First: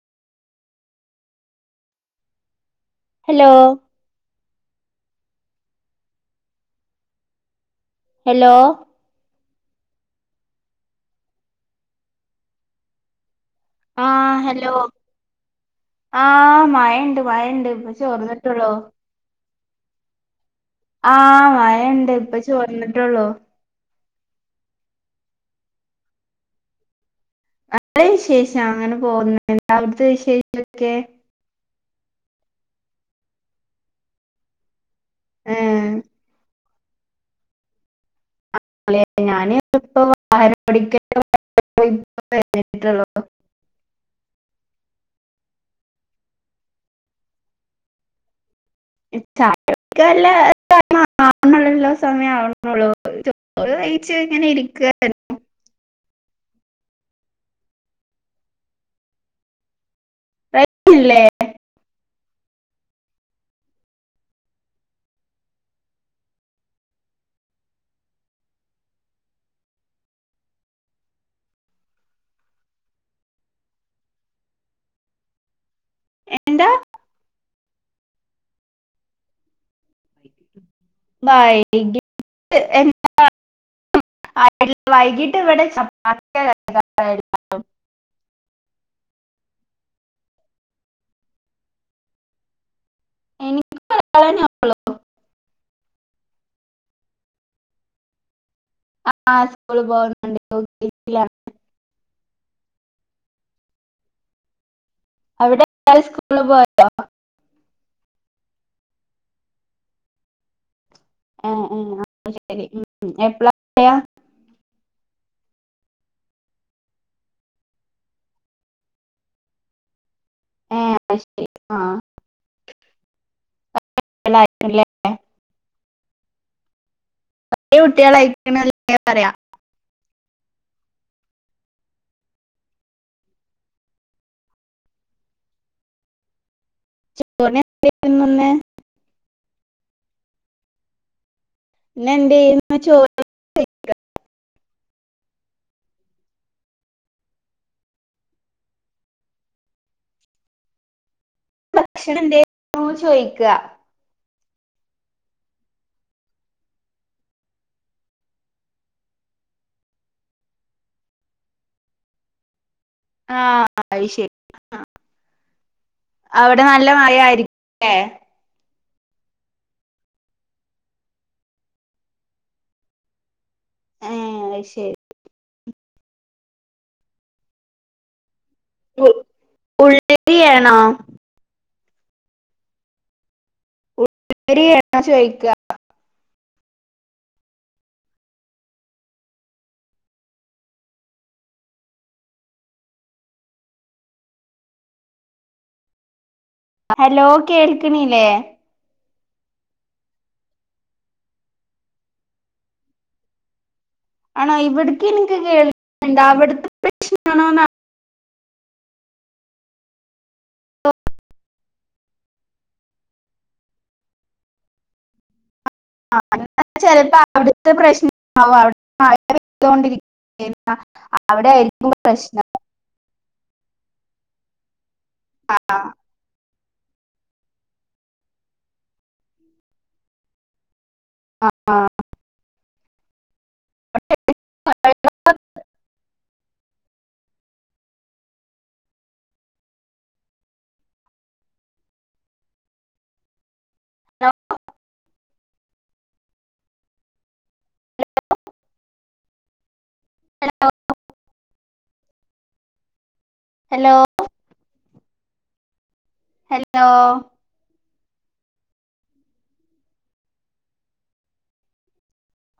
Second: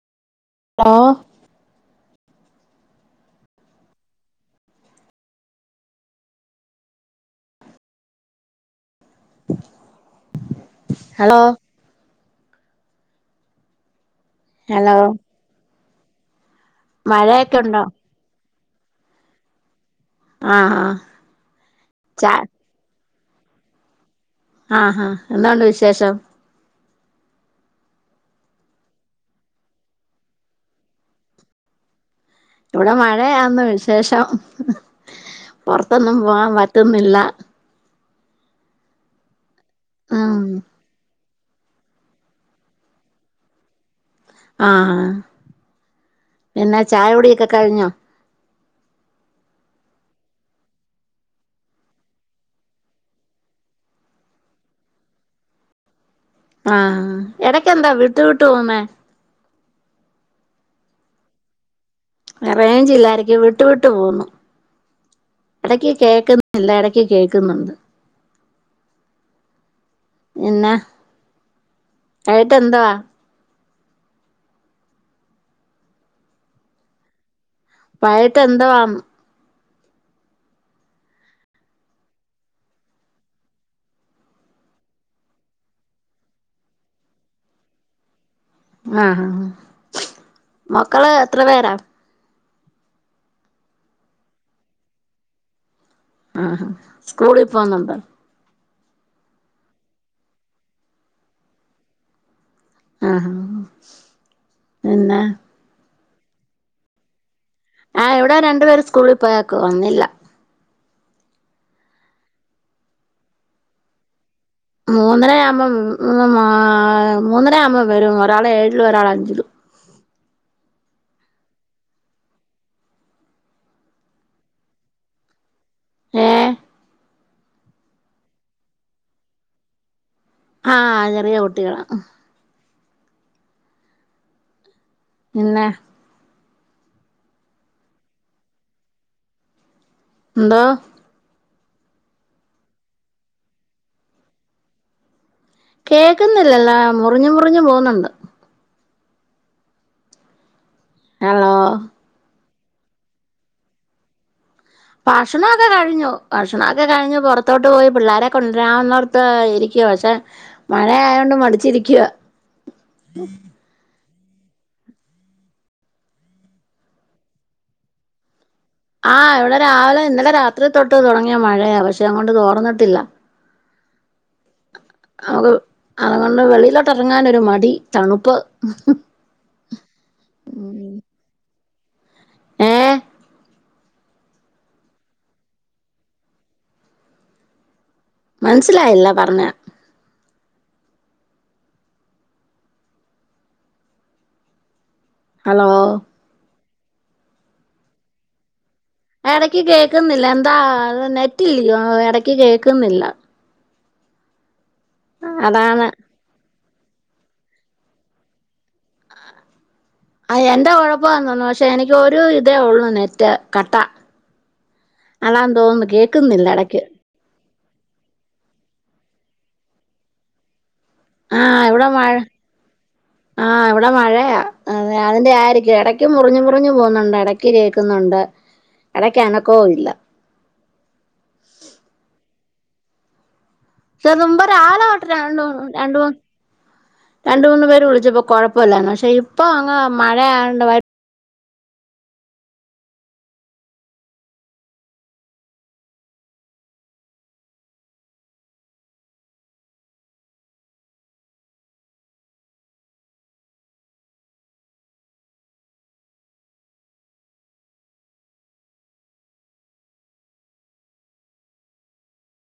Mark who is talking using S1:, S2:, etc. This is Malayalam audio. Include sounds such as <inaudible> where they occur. S1: ആഹ്
S2: ഹലോ ഹലോ
S1: ഹലോ
S2: ആഹ് ഹലോ. ആഹ് മഴണ്ട്
S1: മഴയൊക്കെ
S2: മഴണ്ട്
S1: ഉണ്ടോ
S2: ഇപ്പ ചോർന്ന് ട്ടൊള്ളൂ
S1: ആഹ് ആഹ്
S2: ആഹ് മയണ്ട്
S1: ച
S2: ഇപ്പ
S1: ആഹ്
S2: ചോർന്നിട്ടുള്ളൂ
S1: ആഹ് ആഹ് എന്താണ്ട് വിശേഷം
S2: അ ല്ല വിശേഷം അങ്ങനെ പോകുന്ന് എന്താ അവിടുത്തെ വിശേഷം ഒക്കെ
S1: ഇവിടെ മഴയാന്ന് വിശേഷം.
S2: ഏഹ്
S1: പൊറത്തൊന്നും പോവാൻ പറ്റുന്നില്ല
S2: <unintelligible> ഞാന് ഇപ്പൊ
S1: ഉം
S2: <unintelligible> പഠിക്കെ <unintelligible> പോയി ഇപ്പൊ <unintelligible>
S1: ആഹ് പിന്നെ ചായകുടിയൊക്കെ കഴിഞ്ഞോ
S2: <unintelligible> ക്കാല്ല സമയ ആണള്ള എല്ലോ സമയം ആവണള്ളൂ ചോറ് കയിച്ച് ഇങ്ങനെ ഇരിക്കാ
S1: ആഹ് എടയ്ക് എന്താ വിട്ട് വിട്ട് പോവുന്നെ
S2: റേഞ്ച് ഇല്ലേ
S1: റേഞ്ച് ഇല്ലായിരിക്കും വിട്ട് വിട്ട് പോവുന്നു ഇടയ്ക്ക് കേൾക്കുന്നില്ല ഇടയ്ക്ക് കേൾക്കുന്നുണ്ട് എന്നാ കയിട്ട് എന്തോവാ
S2: എന്താ
S1: പായിട്ട് എന്ത് വാം
S2: വൈകീട്ട് <unintelligible> എന്താ <unintelligible> വൈകീട്ട് ഇവിടെ ചപ്പാത്തിയ കഴിക്കാ ഏഡ് <unintelligible>
S1: ആഹ് ആഹ് ആഹ്. മക്കള് എത്ര പേരാ
S2: എനിക്ക് <unintelligible>
S1: ആഹ്സ്കൂളി പോന്നുണ്ടോ
S2: ആഹ് സ്കൂൾ പോവുന്നുണ്ട് യു കെ ജി
S1: ആഹാ തെന്നേ
S2: അവിടെ എല്ലാരും സ്കൂൾള് പോയോ
S1: ആ ഇവിടെ രണ്ടുപേര് സ്കൂളിൽ പോയാക്കുവാ വന്നില്ല
S2: ആഹ് ആഹ് അപ്പോ ശേരി എപ്പളാ
S1: മൂന്നര ആവുമ്പം മൂന്നര ആവുമ്പം വരും. ഒരാൾ ഏഴില് ഒരാൾ അഞ്ചിലും
S2: ഏഹ് അ ശരി ആഹ് <unintelligible>
S1: ഏഹ്
S2: വല്യ കുട്ടികൾയ്ക്കണ്ലെ പറയാ
S1: ആഹ് ചെറിയ കുട്ടികളാ പിന്നെ
S2: ജ് <unintelligible> വന്നേ
S1: എന്താ
S2: ഇന്നേന്തേയിന്ന് ചോർ
S1: കേൾക്കുന്നില്ലല്ല മുറിഞ്ഞു മുറിഞ്ഞു പോകുന്നുണ്ട് ഹലോ
S2: ഭക്ഷണം എന്തെ യ്ന്നു ചോയിക്ക
S1: ഭക്ഷണൊക്കെ കഴിഞ്ഞു. ഭക്ഷണൊക്കെ കഴിഞ്ഞു പുറത്തോട്ട് പോയി പിള്ളോര കൊണ്ടരാവുന്നോടത്ത് ഇരിക്കുവ. പക്ഷെ, മഴ ആയൊണ്ട് മടിച്ചിരിക്കുവ.
S2: ആഹ് അയ്ശരി അവിടെ നല്ല മഴയിരിക്കുല്ലേ
S1: ആഹ് ഇവിടെ രാവിലെ ഇന്നലെ രാത്രി തൊട്ട് തുടങ്ങിയ മഴയ പക്ഷെ അങ്ങോട്ട് തോർന്നട്ടില്ല.
S2: ഏഹ് അയ്ശരി
S1: അത് അതുകൊണ്ട് വെളിയിലോട്ട് ഇറങ്ങാനൊരു മടി തണുപ്പ്.
S2: ഉ ഉള്ളരിയ ആണോ
S1: ഏ
S2: ഉള്ളരി ആണോ ചോയിക്ക
S1: മനസ്സിലായില്ല പറഞ്ഞ ഹലോ
S2: ഹലോ കേൾക്കണില്ലേ.
S1: ഇടയ്ക്ക് കേക്കുന്നില്ല എന്താ അത് നെറ്റില്ലയോ ഇടക്ക് കേക്കുന്നില്ല.
S2: ആണോ ഇവിടിക്ക് എനിക്ക്
S1: അതാണ്
S2: കേൾക്കന്ന്ണ്ട് അവിടത്തെ പ്രശ്നണോന്ന.
S1: ആഹ് എന്റെ കുഴപ്പാന്ന് തോന്നു പക്ഷെ എനിക്ക് ഒരു ഇതേ ഉള്ളൂ നെറ്റ് കട്ടാ അതാന്ന് തോന്നുന്നു
S2: ആഹ്
S1: കേക്കുന്നില്ല ഇടക്ക്
S2: എന്ന ചിലപ്പോ അവിടുത്തെ പ്രശ്നവും അവിടെ മഴ പെയ്തൊണ്ടിരി <unintelligible> അവിടെ ആയിരിക്കും പ്രശ്നം
S1: ആഹ് ഇവിടെ മഴയാ അതിന്റെ
S2: ആ
S1: ആരിക്കും ഇടക്ക് മുറിഞ്ഞു മുറിഞ്ഞു പോന്നുണ്ട്. ഇടക്ക് കേക്കുന്നുണ്ട് ഇടക്ക് അനക്കോം ഇല്ല.
S2: ആഹ് ആഹ്
S1: മുൻപ് രാവിലെ തൊട്ട് രണ്ട് മൂന്ന് രണ്ട് മൂന്ന് രണ്ട് മൂന്ന് പേര് വിളിച്ചപ്പോ കുഴപ്പമില്ലന്ന് പക്ഷെ ഇപ്പൊ അങ്ങ് മഴയായൊണ്ട്
S2: <unintelligible> ഹലോ <inaudible> ഹലോ ഹലോ